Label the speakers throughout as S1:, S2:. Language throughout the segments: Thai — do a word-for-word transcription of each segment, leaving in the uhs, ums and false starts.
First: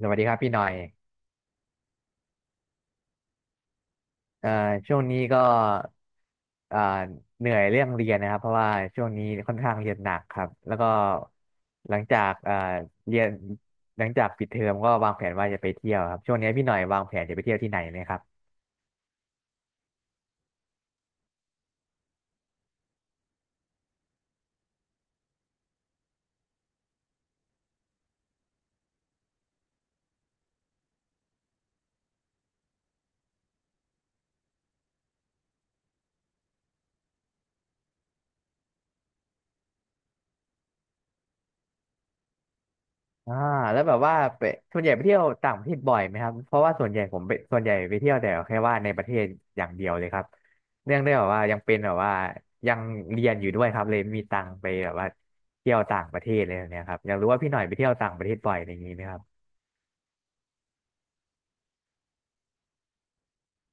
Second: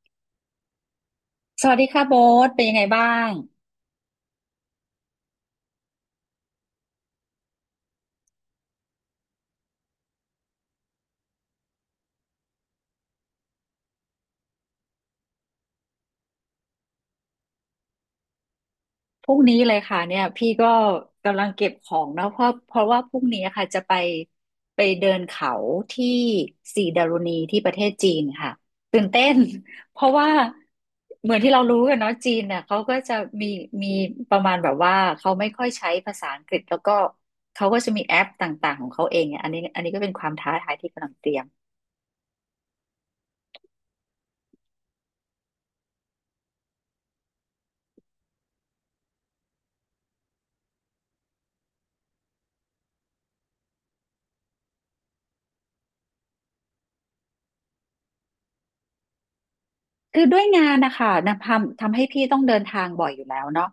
S1: สวัสดีครับพี่หน่อย
S2: สวัสดีค่ะโบ๊ทเป็นยังไงบ้าง
S1: เอ่อช่วงนี้ก็เอ่อเหนื่อยเรื่องเรียนนะครับเพราะว่าช่วงนี้ค่อนข้างเรียนหนักครับแล้วก็หลังจากเอ่อเรียนหลังจากปิดเทอมก็วางแผนว่าจะไปเที่ยวครับช่วงนี้พี่หน่อยวางแผนจะไปเที่ยวที่ไหนไหมครับ
S2: พรุ่งนี้เลยค่ะเนี่ยพี่ก็กำลังเก็บของนะเพราะเพราะว่าพรุ่งนี้ค่ะจะไปไปเดินเขาที่สีดารุณีที่ประเทศจีนค่ะตื่นเต้น เพราะว่าเหมือนที่เรารู้กันเนาะจีนเนี่ยเขาก็จะมีมีประมาณแบบว่าเขาไม่ค่อยใช้ภาษาอังกฤษแล้วก็เขาก็จะมีแอปต่างๆของเขาเองเนี่ยอันนี้อันนี้ก็เป็นความท้าทายที่กำลังเตรียม
S1: อ่าแล้วแบบว่าไปส่วนใหญ่ไปเที่ยวต่างประเทศบ่อยไหมครับเพราะว่าส่วนใหญ่ผมไปส่วนใหญ่ไปเที่ยวแต่แค่ว่าในประเทศอย่างเดียวเลยครับเนื่องได้วแบบว่ายังเป็นแบบว่ายังเรียนอยู่ด้วยครับเลยไม่มีตังค์ไปแบบว่าเที่ยวต่างประเทศอลยแบบเนี้ยครับอยากรู้ว่าพี่หน่อยไปเที่ยวต่างประเทศบ่อยอะไรอย่างนี้ไหมครับ
S2: คือด้วยงานนะคะนะทำทำให้พี่ต้องเดินทางบ่อยอยู่แล้วเนาะ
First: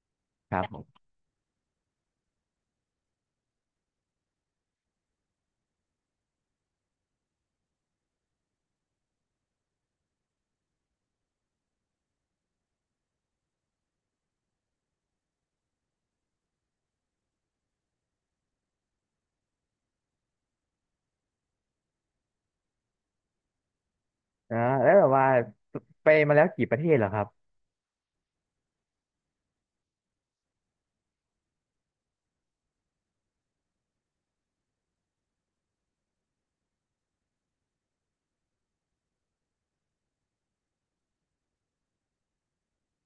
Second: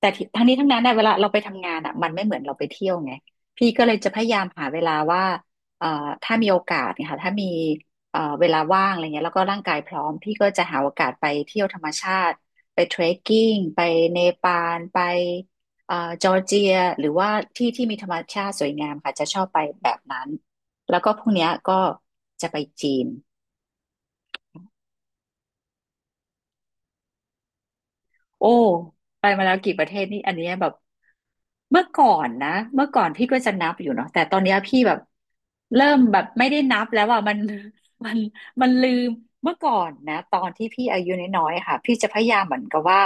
S2: แต่ที่ทั้ง
S1: ค
S2: นี้
S1: รับ
S2: ทั้ง
S1: ผ
S2: นั้นเนี่ย
S1: ม
S2: เวลาเราไปทำงานอ่ะมันไม่เหมือนเราไปเที่ยวไงพี่ก็เลยจะพยายามหาเวลาว่าเอ่อถ้ามีโอกาสเนี่ยค่ะถ้ามีเอ่อเวลาว่างอะไรเงี้ยแล้วก็ร่างกายพร้อมพี่ก็จะหาโอกาสไปเที่ยวธรรมชาติไปเทรคกิ้งไปเนปาลไปเอ่อจอร์เจียหรือว่าที่ที่มีธรรมชาติสวยงามค่ะจะชอบไปแบบนั้นแล้วก็พรุ่งเนี้ยก็จะไปจีน
S1: อ่าแล้วแบบว่าไปมาแล้วกี่ประเทศเหรอครับ
S2: โอ้ไปมาแล้วกี่ประเทศนี่อันเนี้ยแบบเมื่อก่อนนะเมื่อก่อนพี่ก็จะนับอยู่เนาะแต่ตอนเนี้ยพี่แบบเริ่มแบบไม่ได้นับแล้วอ่ะมัน มันมันลืมเมื่อก่อนนะตอนที่พี่อายุน้อยๆค่ะพี่จะพยายามเหมือนกับว่า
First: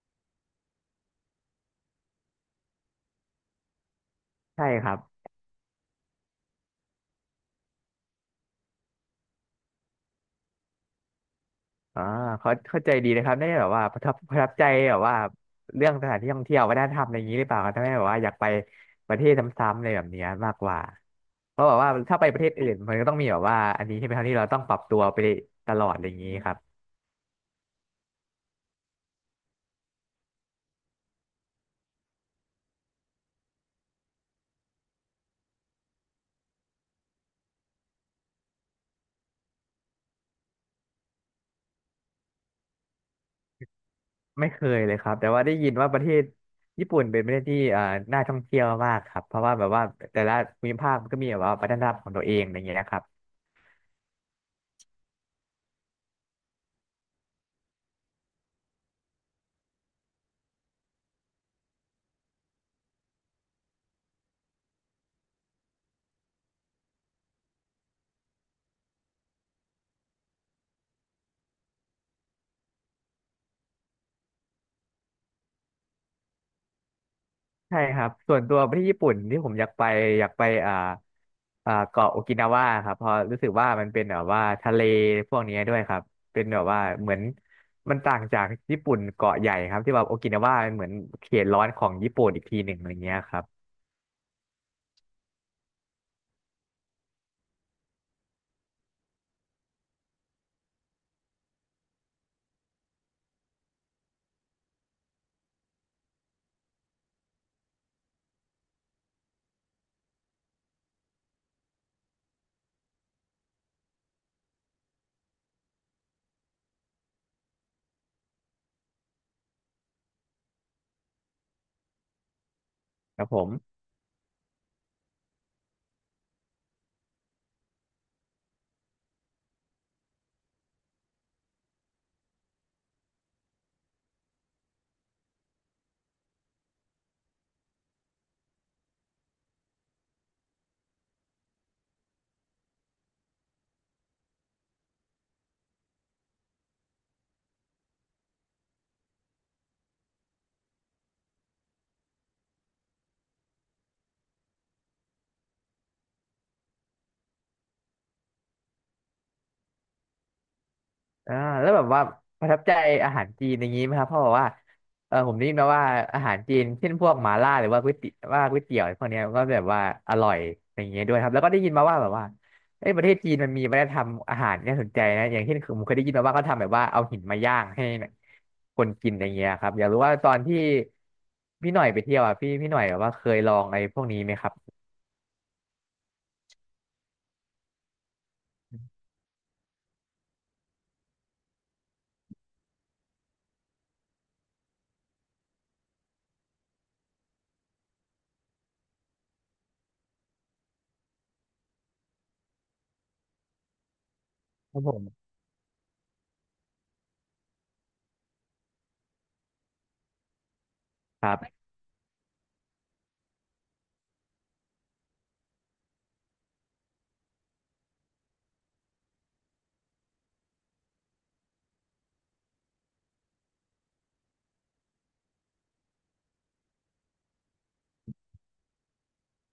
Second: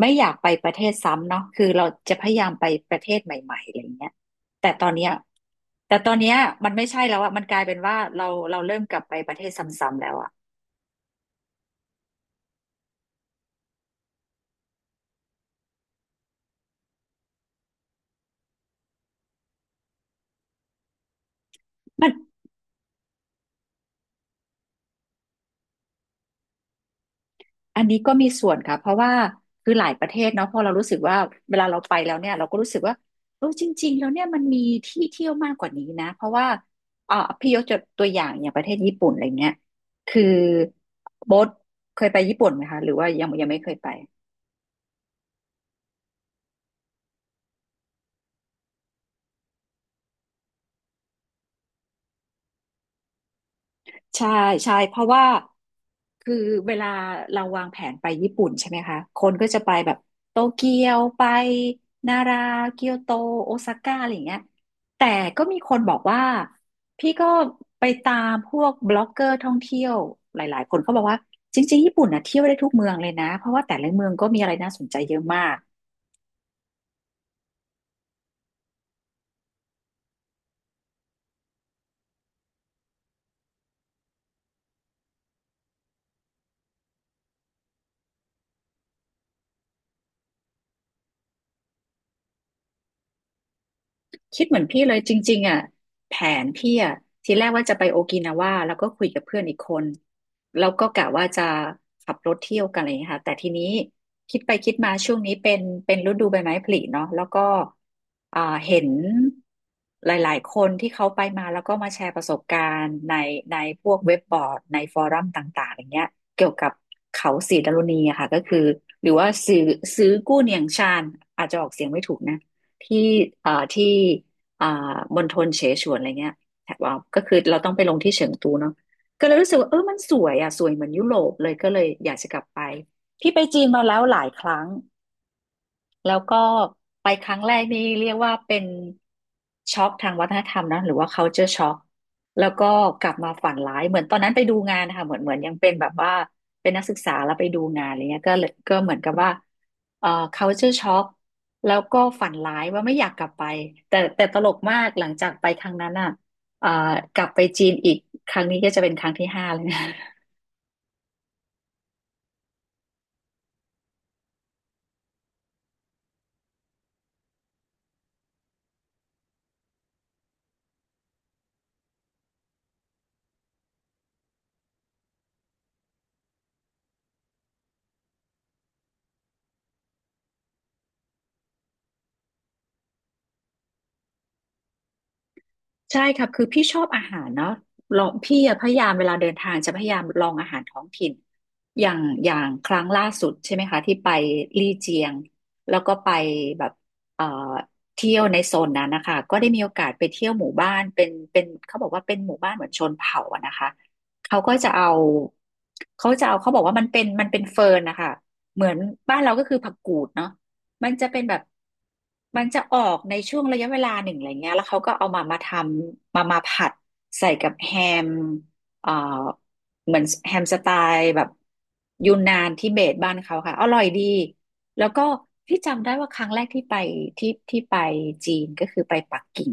S2: ไม่อยากไปประเทศซ้ำเนาะคือเราจะพยายามไปประเทศใหม่ๆอะไรเงี้ย
S1: ใช่
S2: แต่ต
S1: ค
S2: อน
S1: รับ
S2: เนี้ยแต่ตอนเนี้ยมันไม่ใช่แล้วอะมันกลายเป็นว่าเราเราเริ่มกลับไปประเทศซ้ำๆแล้วอะ
S1: อ่าเขาเข้าใจดีนะครับได้แบบว่าประทับประทับใจแบบว่าเรื่องสถานที่ท่องเที่ยววัฒนธรรมอะไรอย่างนี้หรือเปล่าครับทำให้แบบว่าอยากไปประเทศซ้ำๆอะไรแบบเนี้ยมากกว่าเพราะแบบว่า
S2: มัน
S1: ถ้าไปประเทศอื่นมันก็ต้องมีแบบว่าอันนี้ใช่ไหมครับที่เราต้องปรับตัวไปตลอดอะไรอย่างนี้ครับ
S2: อันนี้ก็มีส่วนค่ะเพราะว่าคือหลายประเทศเนาะพอเรารู้สึกว่าเวลาเราไปแล้วเนี่ยเราก็รู้สึกว่าเออจริงๆแล้วเนี่ยมันมีที่เที่ยวมากกว่านี้นะเพราะว่าเอ่อพี่ยกตัวอย่างอย่างประเทศญี่ปุ่นอะไรเงี้ยคือโบ๊ทเคยไปญี่ปุ่นไหมคะหรือว่ายังยังไม่เคยไป
S1: ไม่เคยเลยครับแต่ว่าได้ยินว่าประเทศญี่ปุ่นเป็นประเทศที่เอ่อน่าท่องเที่ยวมากครับเพราะว่าแบบว่าแต่ละภูมิภาคมันก็มีแบบว่าวัฒนธรรมของตัวเองอะไรอย่างเงี้ยนะครับ
S2: ใช่ใช่เพราะว่าคือเวลาเราวางแผนไปญี่ปุ่นใช่ไหมคะคนก็จะไปแบบโตเกียวไปนาราเกียวโตโอซาก้าอะไรอย่างเงี้ยแต่ก็มีคนบอกว่าพี่ก็ไปตามพวกบล็อกเกอร์ท่องเที่ยวหลายๆคนเขาบอกว่าจริงๆญี่ปุ่นนะเที่ยวได้ทุกเมืองเลยนะเพราะว่าแต่ละเมืองก็มีอะไรน่าสนใจเยอะมาก
S1: ใช่ครับส่วนตัวไปที่ญี่ปุ่นที่ผมอยากไปอยากไปอ่าอ่าเกาะโอกินาวาครับเพราะรู้สึกว่ามันเป็นแบบว่าทะเลพวกนี้ด้วยครับเป็นแบบว่าเหมือนมันต่างจากญี่ปุ่นเกาะใหญ่ครับที่แบบโอกินาวามันเหมือนเขตร้อนของญี่ปุ่นอีกทีหนึ่งอะไรเงี้ยครับ
S2: คิดเหมือนพี่เลยจริงๆอ่ะแผนพี่อ่ะทีแรกว่าจะไปโอกินาว่าแล้วก็คุยกับเพื่อนอีกคนแล้วก็กะว่าจะขับรถเที่ยวกันอะไรอย่างเงี้ยค่ะแต่ทีนี้คิดไปคิดมาช่วงนี้เป็นเป็นฤดูใบไม้ผลิเนาะแล้วก็อ่าเห็นหลายๆคนที่เขาไปมาแล้วก็มาแชร์ประสบการณ์ในในพวกเว็บบอร์ดในฟอรัมต่างๆอย่างเงี้ยเกี่ยวกับเขาสีดารุณีอะค่ะก็คือหรือว่าซื้อซื้อกู้เนียงชานอาจจะออกเสียงไม่ถูกนะ ที่
S1: ครับผม
S2: อ่าที่อ่ามณฑลเสฉวนอะไรเงี้ยแถบว่าก็คือเราต้องไปลงที่เฉิงตูเนาะก็เลยรู้สึกว่าเออมันสวยอ่ะสวยเหมือนยุโรปเลย ก็เลยอยากจะกลับไป พี่ไปจีนมาแล้วหลายครั้ง แล้วก็ไปครั้งแรกนี่เรียกว่าเป็นช็อกทางวัฒนธรรมนะหรือว่า culture shock แล้วก็กลับมาฝันร้ายเหมือนตอนนั้นไปดูงานนะคะเหมือนเหมือนยังเป็นแบบว่าเป็นนักศึกษาแล้วไปดูงานอะไรเงี้ยก็เลยก็เหมือนกับว่าเอ่อ culture shock แล้วก็ฝันร้ายว่าไม่อยากกลับไปแต่แต่ตลกมากหลังจากไปครั้งนั้นอ่ะเอ่อกลับไปจีนอีกครั้งนี้ก็จะเป็นครั้งที่ห้าเลยนะ
S1: อ่าแล้วแบบว่าประทับใจอาหารจีนอย่างนี้ไหมครับเพราะแบบว่าเออผมได้ยินมาว่าอาหารจีนเช่นพวกหม่าล่าหรือว่าก๋วยเตี๋ยวว่าก๋วยเตี๋ยวพวกเนี้ยก็แบบว่าอร่อยอย่างเงี้ยด้วยครับแล้วก็ได้ยินมาว่าแบบว่าเอ้ยประเทศจีนมันมีวัฒนธรรมอาหารที่น่าสนใจนะอย่างเช่นคือผมเคยได้ยินมาว่าเขาทำแบบว่าเอาหินมาย่างให้คนกินอย่างเงี้ยครับอยากรู้ว่าตอนที่พี่หน่อยไปเที่ยวอ่ะพี่พี่หน่อยแบบว่าเคยลองอะไรพวกนี้ไหมครับ
S2: ใช่ครับคือพี่ชอบอาหารเนาะลองพี่อะพยายามเวลาเดินทางจะพยายามลองอาหารท้องถิ่นอย่างอย่างครั้งล่าสุดใช่ไหมคะที่ไปลี่เจียงแล้วก็ไปแบบเอ่อเที่ยวในโซนนั้นนะคะก็ได้มีโอกาสไปเที่ยวหมู่บ้านเป็นเป็นเขาบอกว่าเป็นหมู่บ้านเหมือนชนเผ่าอะนะคะเขาก็จะ
S1: ครับ
S2: เอา
S1: ผม
S2: เขาจะเอาเขาบอกว่ามันเป็นมันเป็นเฟิร์นนะคะเหมือนบ้านเราก็คือผักกูดเนาะ มันจะเป็น
S1: ค
S2: แบบ
S1: รับ
S2: มันจะออกในช่วงระยะเวลาหนึ่งอะไรเงี้ยแล้วเขาก็เอามามาทำมามาผัดใส่กับแฮมเอ่อเหมือนแฮมสไตล์แบบยูนนานทิเบตบ้านเขาค่ะอร่อยดีแล้วก็ที่จำได้ว่าครั้งแรกที่ไปที่ที่ไปจีนก็คือไปปักกิ่ง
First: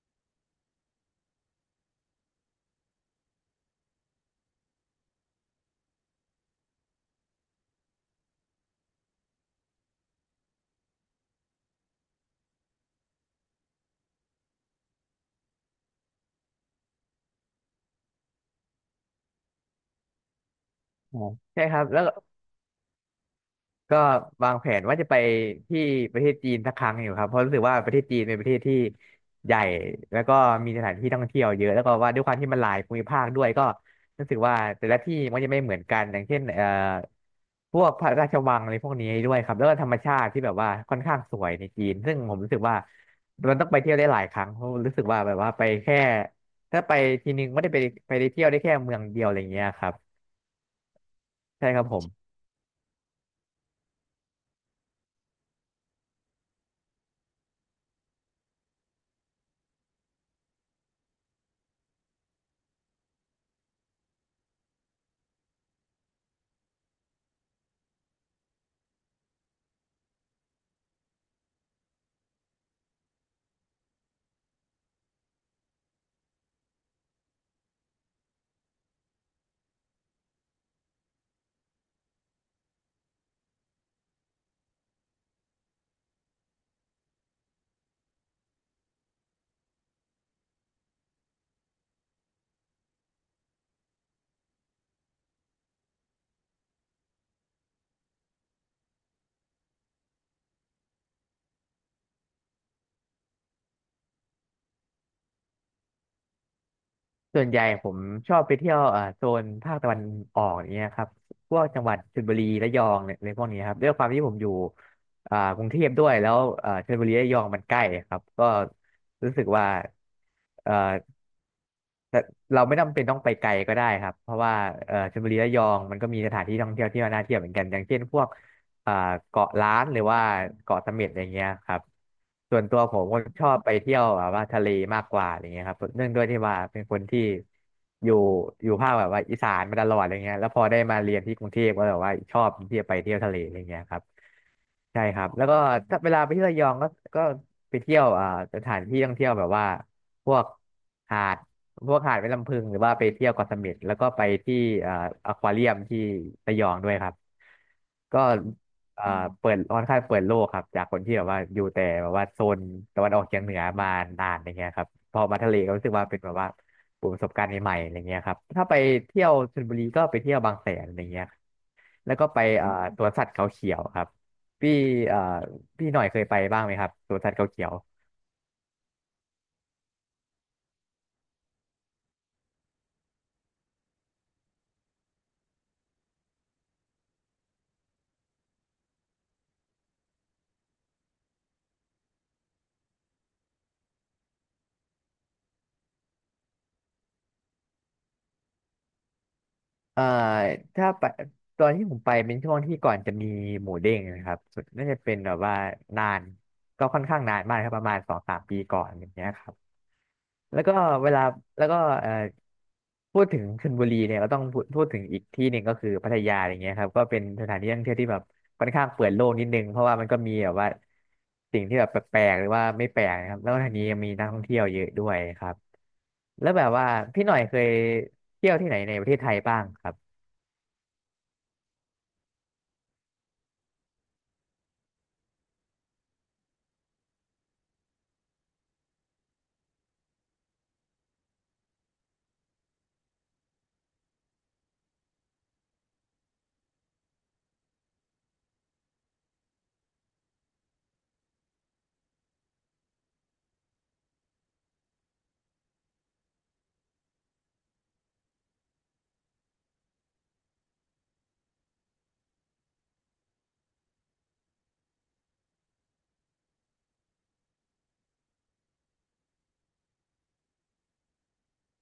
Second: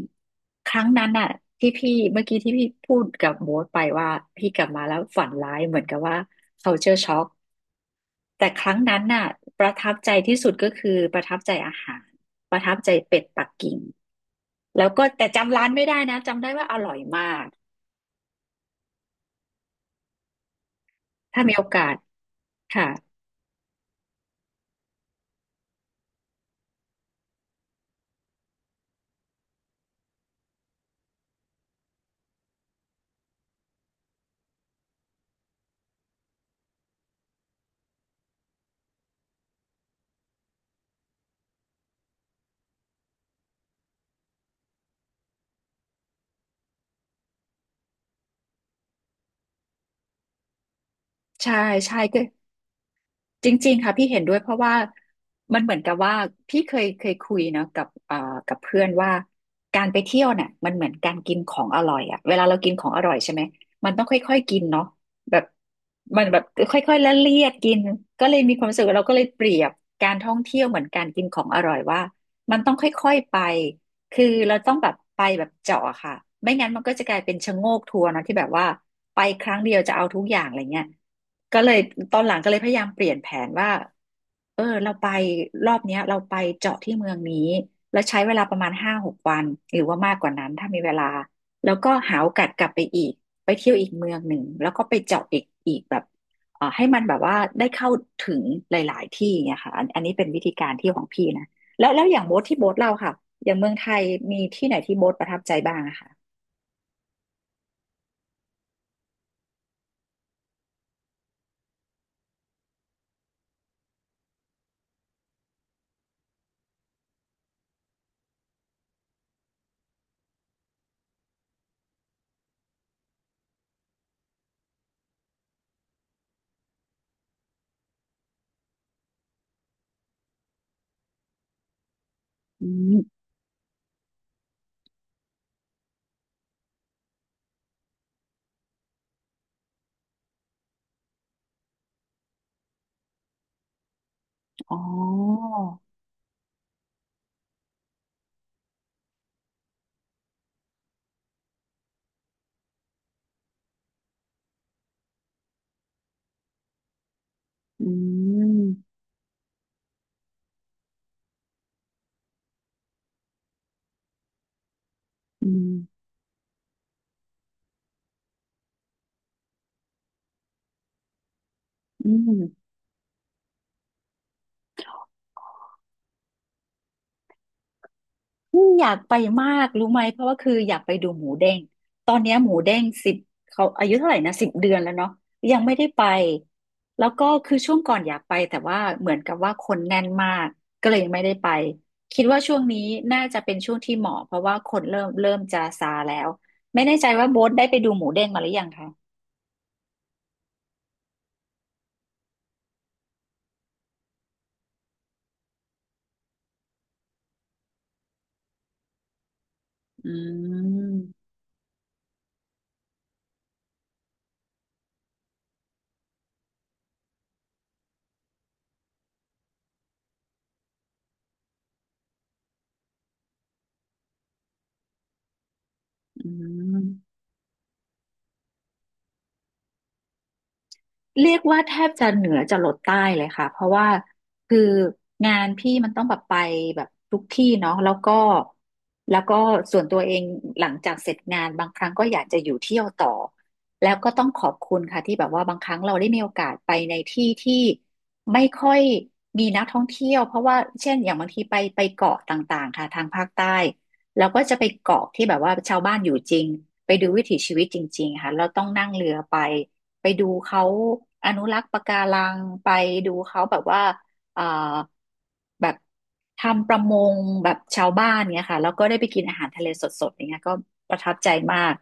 S2: ครั้งนั้นน่ะที่พี่เมื่อกี้ที่พี่พูดกับโบ๊ทไปว่าพี่กลับมาแล้วฝันร้ายเหมือนกับว่า culture shock แต่ครั้งนั้นน่ะประทับใจที่สุดก็คือประทับใจอาหารประทับใจเป็ดปักกิ่งแล้วก็แต่จำร้านไม่ได้นะจำได้ว่าอร่อยมาก
S1: อ๋อ
S2: ถ้ามีโอ
S1: ใช่ค
S2: กา
S1: รับ
S2: ส
S1: แล้ว
S2: ค่ะ
S1: ก็วางแผนว่าจะไปที่ประเทศจีนสักครั้งอยู่ครับเพราะรู้สึกว่าประเทศจีนเป็นประเทศที่ใหญ่แล้วก็มีสถานที่ท่องเที่ยวเยอะแล้วก็ว่าด้วยความที่มันหลายภูมิภาคด้วยก็รู้สึกว่าแต่ละที่มันจะไม่เหมือนกันอย่างเช่นเอ่อพวกพระราชวังอะไรพวกนี้ด้วยครับแล้วก็ธรรมชาติที่แบบว่าค่อนข้างสวยในจีนซึ่งผมรู้สึกว่ามันต้องไปเที่ยวได้หลายครั้งเพราะรู้สึกว่าแบบว่าไปแค่ถ้าไปทีนึงไม่ได้ไปไปได้เที่ยวได้แค่เมืองเดียวอะไรอย่างเงี้ยครับ
S2: ใช่
S1: ใช่ครับผ
S2: ใช่
S1: ม
S2: ก็ จริงๆค่ะพี่เห็นด้วยเพราะว่ามันเหมือนกับว่าพี่เคยเคยคุยเนาะกับเอ่อกับเพื่อนว่าการไปเที่ยวเนี่ยมันเหมือนการกินของอร่อยอะเวลาเรากินของอร่อยใช่ไหมมันต้องค่อยๆกินเนาะแบบมันแบบค่อยๆละเลียดกินก็เลยมีความรู้สึกว่าเราก็เลยเปรียบการท่องเที่ยวเหมือนการกินของอร่อยว่ามันต้องค่อยๆไปคือเราต้องแบบไปแบบเจาะอะค่ะไม่งั้นมันก็จะกลายเป็นชะโงกทัวร์เนาะที่แบบว่าไปครั้งเดียวจะเอาทุกอย่างอะไรเงี้ย ก็เลยตอนหลังก็เลยพยายามเปลี่ยนแผนว่า เออเราไปรอบเนี้ยเราไปเจาะที่เมืองนี้แล้วใช้เวลาประมาณห้าหกวันหรือว่ามากกว่านั้นถ้ามีเวลาแล้วก็หาโอกาสกลับไปอีกไปเที่ยวอีกเมืองหนึ่งแล้วก็ไปเจาะอีกอีกแบบเอ่อให้มันแบบว่าได้เข้าถึงหลายๆที่เนี่ยค่ะอันอันนี้เป็นวิธีการเที่ยวของพี่นะแล้วแล้วอย่างโบ๊ทที่โบ๊ทเราค่ะอย่างเมืองไทยมีที่ไหนที่โบ๊ทประทับใจบ้างอะค่ะ
S1: ส่วนใหญ่ผมชอบไปเที่ยวเอ่อโซนภาคตะวันออกอย่างเงี้ยครับพวกจังหวัดชลบุรีระยองเนี่ยในพวกนี้ครับด้วยความที่ผมอยู่อ่ากรุงเทพด้วยแล้วเอ่อชลบุรีระยองมันใกล้ครับก็รู้สึกว่าเอ่อ แต่เราไม่จำเป็นต้องไปไกลก็ได้ครับเพราะว่าเอ่อชลบุรีระยองมันก็มีสถานที่ท่องเที่ยวที่น่าเที่ยวเหมือนกันอย่างเช่นพวกเอ่อเกาะล้านหรือว่าเกาะเสม็ดอย่างเงี้ยครับส่วน
S2: อื
S1: ตัวผ
S2: ม
S1: มก็ชอบไปเที่ยวแบบว่าทะเลมากกว่าอย่างเงี้ยครับเนื่องด้วยที่ว่าเป็นคนที่อยู่อยู่ภาคแบบว่าอีสานมาตลอดอะไรเงี้ยแล้วพอได้มาเรียนที่กรุงเทพก็แบบว่าชอบที่จะไปเที่ยวทะเลอะไรเงี้ยครับ
S2: อ๋อ
S1: ใช่ครับแล้วก็ถ้าเวลาไปที่ระยองก็ก็ไปเที่ยวอ่าสถานที่ท่องเที่ยวแบบว่าพวกหาดพวกหาดแม่ลำพึงหรือว่าไปเที่ยวเกาะเสม็ดแล้วก็ไปที่อ่าอควาเรียมที่ระยองด้วยครับ
S2: อื
S1: ก็
S2: ม
S1: อ่าเปิดค่อนข้างเปิดโลกครับจากคนที่แบบว่าอยู่แต่แบบว่าโซนตะวันออกเฉียงเหนือมานานอย่างเงี้ยครับพอมา
S2: อื
S1: ทะเลก็รู้สึกว่า
S2: ม
S1: เป็นแบบว่าประสบการณ์ใหม่ๆอะไรเงี้ยครับถ้าไปเที่ยวชลบุรีก็ไปเที่ยวบางแสนอะไรเงี้ย
S2: อื
S1: แล้วก็ไปเอ่อ
S2: ม
S1: สวนสัตว์เขาเขียวครับพี่เอ่อพี่หน่อยเคยไปบ้างไหมครับสวนสัตว์เขาเขียว
S2: นี่อยากไปมากรู้ไหมเพราะว่าคืออยากไปดูหมูเด้งตอนเนี้ยหมูเด้งสิบเขาอายุเท่าไหร่นะสิบเดือนแล้วเนาะยังไม่ได้ไปแล้วก็คือช่วงก่อนอยากไปแต่ว่าเหมือนกับว่าคนแน่นมากก็เลยยังไม่ได้ไปคิดว่าช่วงนี้น่าจะเป็นช่วงที่เหมาะเพราะว่าคนเริ่มเริ่มจะซาแล้วไม่แน่ใจว่าโบ๊ทได้ไปดูหมูเด้งมาหรือยังคะ
S1: เอ่อถ้าไปตอนที่ผมไปเป็นช่วงที่ก่อนจะมีหมูเด้งนะครับสุดน่าจะเป็นแบบว่านานก็ค่อนข้างนานมากครับประมาณสองสามปีก่อนอย่างเงี้ยครับ
S2: อื
S1: แล้วก็เวลา
S2: ม
S1: แล้วก็เอ่อพูดถึงชลบุรีเนี่ยก็ต้องพูดพูดถึงอีกที่หนึ่งก็คือพัทยาอย่างเงี้ยครับก็เป็นสถานที่ท่องเที่ยวที่แบบค่อนข้างเปิดโลกนิดนึงเพราะว่ามันก็มีแบบว่าสิ่งที่แบบแปลกๆหรือว่าไม่แปลกนะครับแล้วก็ทางนี้ยังมีนักท่องเที่ยวเยอะด้วยครับ
S2: อื
S1: แล้วแบบว่า
S2: ม
S1: พี่หน่อยเคยเที่ยวที่ไหนในประเทศไทยบ้างครับ
S2: เรียกว่าแทบจะเหนือจะลดใต้เลยค่ะเพราะว่าคืองานพี่มันต้องแบบไปแบบทุกที่เนาะแล้วก็แล้วก็ส่วนตัวเองหลังจากเสร็จงานบางครั้งก็อยากจะอยู่เที่ยวต่อแล้วก็ต้องขอบคุณค่ะที่แบบว่าบางครั้งเราได้มีโอกาสไปในที่ที่ไม่ค่อยมีนักท่องเที่ยวเพราะว่าเช่นอย่างบางทีไปไปเกาะต่างๆค่ะทางภาคใต้แล้วก็จะไปเกาะที่แบบว่าชาวบ้านอยู่จริงไปดูวิถีชีวิตจริงๆค่ะเราต้องนั่งเรือไป ไปดูเขาอนุรักษ์ปะการังไปดูเขาแบบว่าเอ่อแบบทำประมงแบบชาวบ้านเนี่ยค่ะแล้วก็ได้ไปกินอาหารทะเลสดๆอย่างเงี้ยก็ประทับใจมาก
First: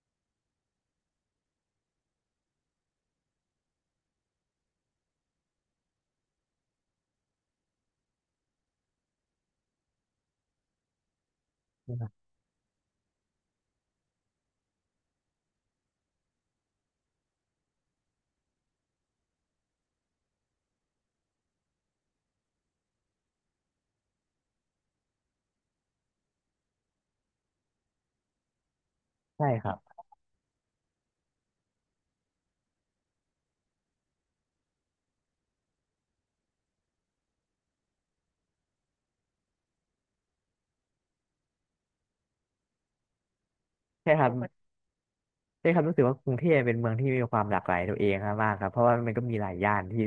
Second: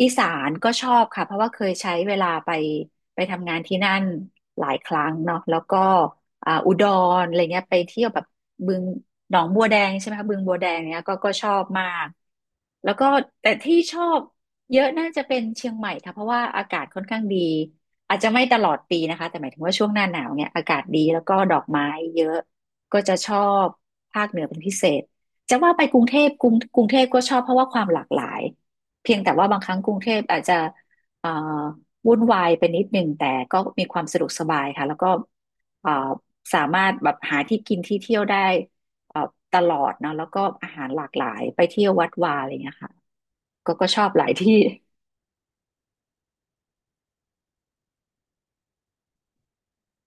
S2: อีสานก็ชอบค่ะเพราะว่าเคยใช้เวลาไปไปทำงานที่นั่นหลายครั้งเนาะแล้วก็อ่าอุดรอะไรเงี้ยไปเที่ยวแบบบึงหนองบัวแดงใช่ไหมคะบึงบัวแดงเนี้ยก็ก็ชอบมากแล้วก็แต่ที่ชอบ เยอะน่าจะเป็นเชียงใหม่ค่ะเพราะว่าอากาศค่อนข้างดีอาจจะไม่ตลอดปีนะคะแต่หมายถึงว่าช่วงหน้าหนาวเนี่ยอากาศดีแล้วก็ดอกไม้เยอะก็จะชอบภาคเหนือเป็นพิเศษจะว่าไปกรุงเทพกรุงกรุงเทพก็ชอบเพราะว่าความหลากหลายเพียงแต่ว่า
S1: ใช่
S2: บาง
S1: ค
S2: ค
S1: รั
S2: รั้ง
S1: บ
S2: กรุงเทพอาจจะเอ่อวุ่นวายไปนิดหนึ่งแต่ก็มีความสะดวกสบายค่ะแล้วก็เอ่อสามารถแบบหาที่กินที่เที่ยวได้เอ่อตลอดเนาะแล้วก็อาหารหลากหลายไปเที่ยววัดวาอะไรอย่างเงี้ยค่ะก็ก็ชอบ
S1: ใช่
S2: ห
S1: ค
S2: ลา
S1: รับ
S2: ยที่
S1: ใช่ครับรู้สึกว่ากรุงเทพเป็นเมืองที่มีความหลากหลายตัวเองมากครับเพราะว่ามันก็มีหลายย่านที่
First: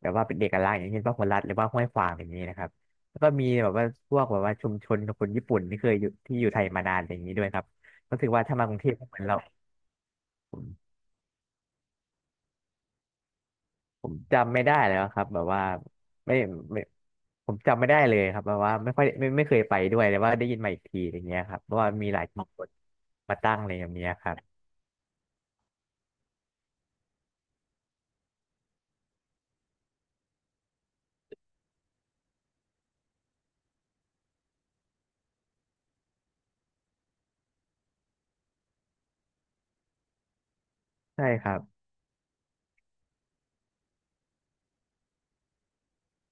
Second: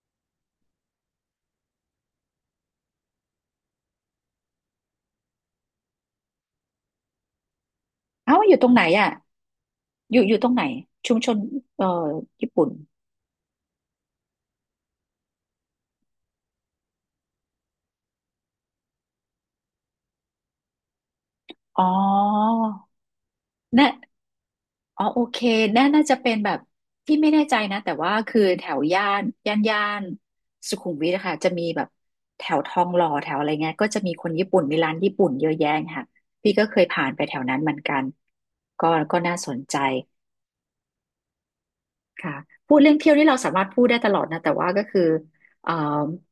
S1: แบบว่าเป็นเอกลักษณ์อย่างเช่นพหลรัฐหรือว่าห้วยขวางอย่างนี้นะครับแล้วก็มีแบบว่าพวกแบบว่าชุมชนคนญี่ปุ่นที่เคยอยู่ที่อยู่ไทยมานานอย่างนี้ด้วยครับรู้สึก
S2: เอ้า
S1: ว่า
S2: อ
S1: ถ้า
S2: ยู่ต
S1: มา
S2: ร
S1: ก
S2: ง
S1: รุ
S2: ไหน
S1: งเทพก็
S2: อ่ะ
S1: เหมือนเรา
S2: อยู่อยู่ตรง
S1: ผ
S2: ไหน
S1: ม
S2: ชุมชนเอ่อญี่ปุ่น
S1: ผมจำไม่ได้แล้วครับแบบว่าไม่ไม่ผมจำไม่ได้เลยครับแบบว่าไม่ค่อยไม่ไม่เคยไปด้วยแต่ว่าได้ยินมาอีกทีอย่างเงี้ยครับเพราะ
S2: อ๋อ
S1: ว่ามีหลายชุมชนมาตั้งเลยอ
S2: น่ะ
S1: ย่างเงี้ยครับ
S2: อ๋อโอเคน่าน่าจะเป็นแบบที่ไม่แน่ใจนะแต่ว่าคือแถวย่านย่านย่านสุขุมวิทนะคะจะมีแบบแถวทองหล่อแถวอะไรเงี้ยก็จะมีคนญี่ปุ่นมีร้านญี่ปุ่นเยอะแยะค่ะพี่ก็เคยผ่านไปแถวนั้นเหมือนกันก็ก็น่าสนใจ
S1: ใช่ครับ
S2: ค่ะพูดเรื่องเที่ยวนี่เราสามารถพูดได้ตลอดนะแต่ว่าก็คือเอ่อ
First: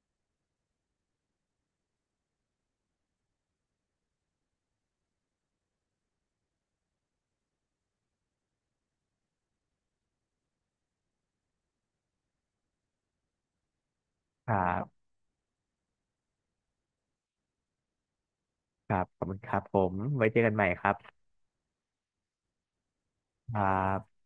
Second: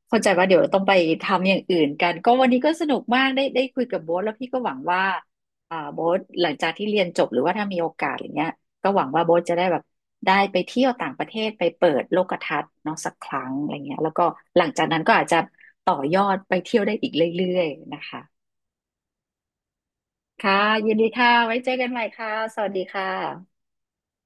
S2: เข้าใจว่าเดี๋ยวต้องไปทำอย่างอื่นกันก็วันนี้ก็สนุกมากได้ได้คุยกับโบ๊ทแล้วพี่ก็หวังว่าอ่าโบ๊ทหลังจากที่เรียนจบหรือว่าถ้ามีโอกาสอย่างเงี้ยก็หวังว่าโบ๊ทจะได้แบบได้ไปเที่ยวต่างประเทศไปเปิดโลกทัศน์เนาะสักครั้งอะไรเงี้ยแล้วก็
S1: ครั
S2: หลังจากนั้
S1: บ
S2: นก็อาจจะต่อยอดไปเที่ยวได้อีกเรื่อยๆนะคะ
S1: ครับขอบคุณครับผมไว้เจอกั
S2: ค่ะ
S1: นใหม่ครั
S2: ยินดี
S1: บ
S2: ค่ะไว้เจอกันใหม่ค่ะสวัสดีค่
S1: ค
S2: ะ
S1: รับ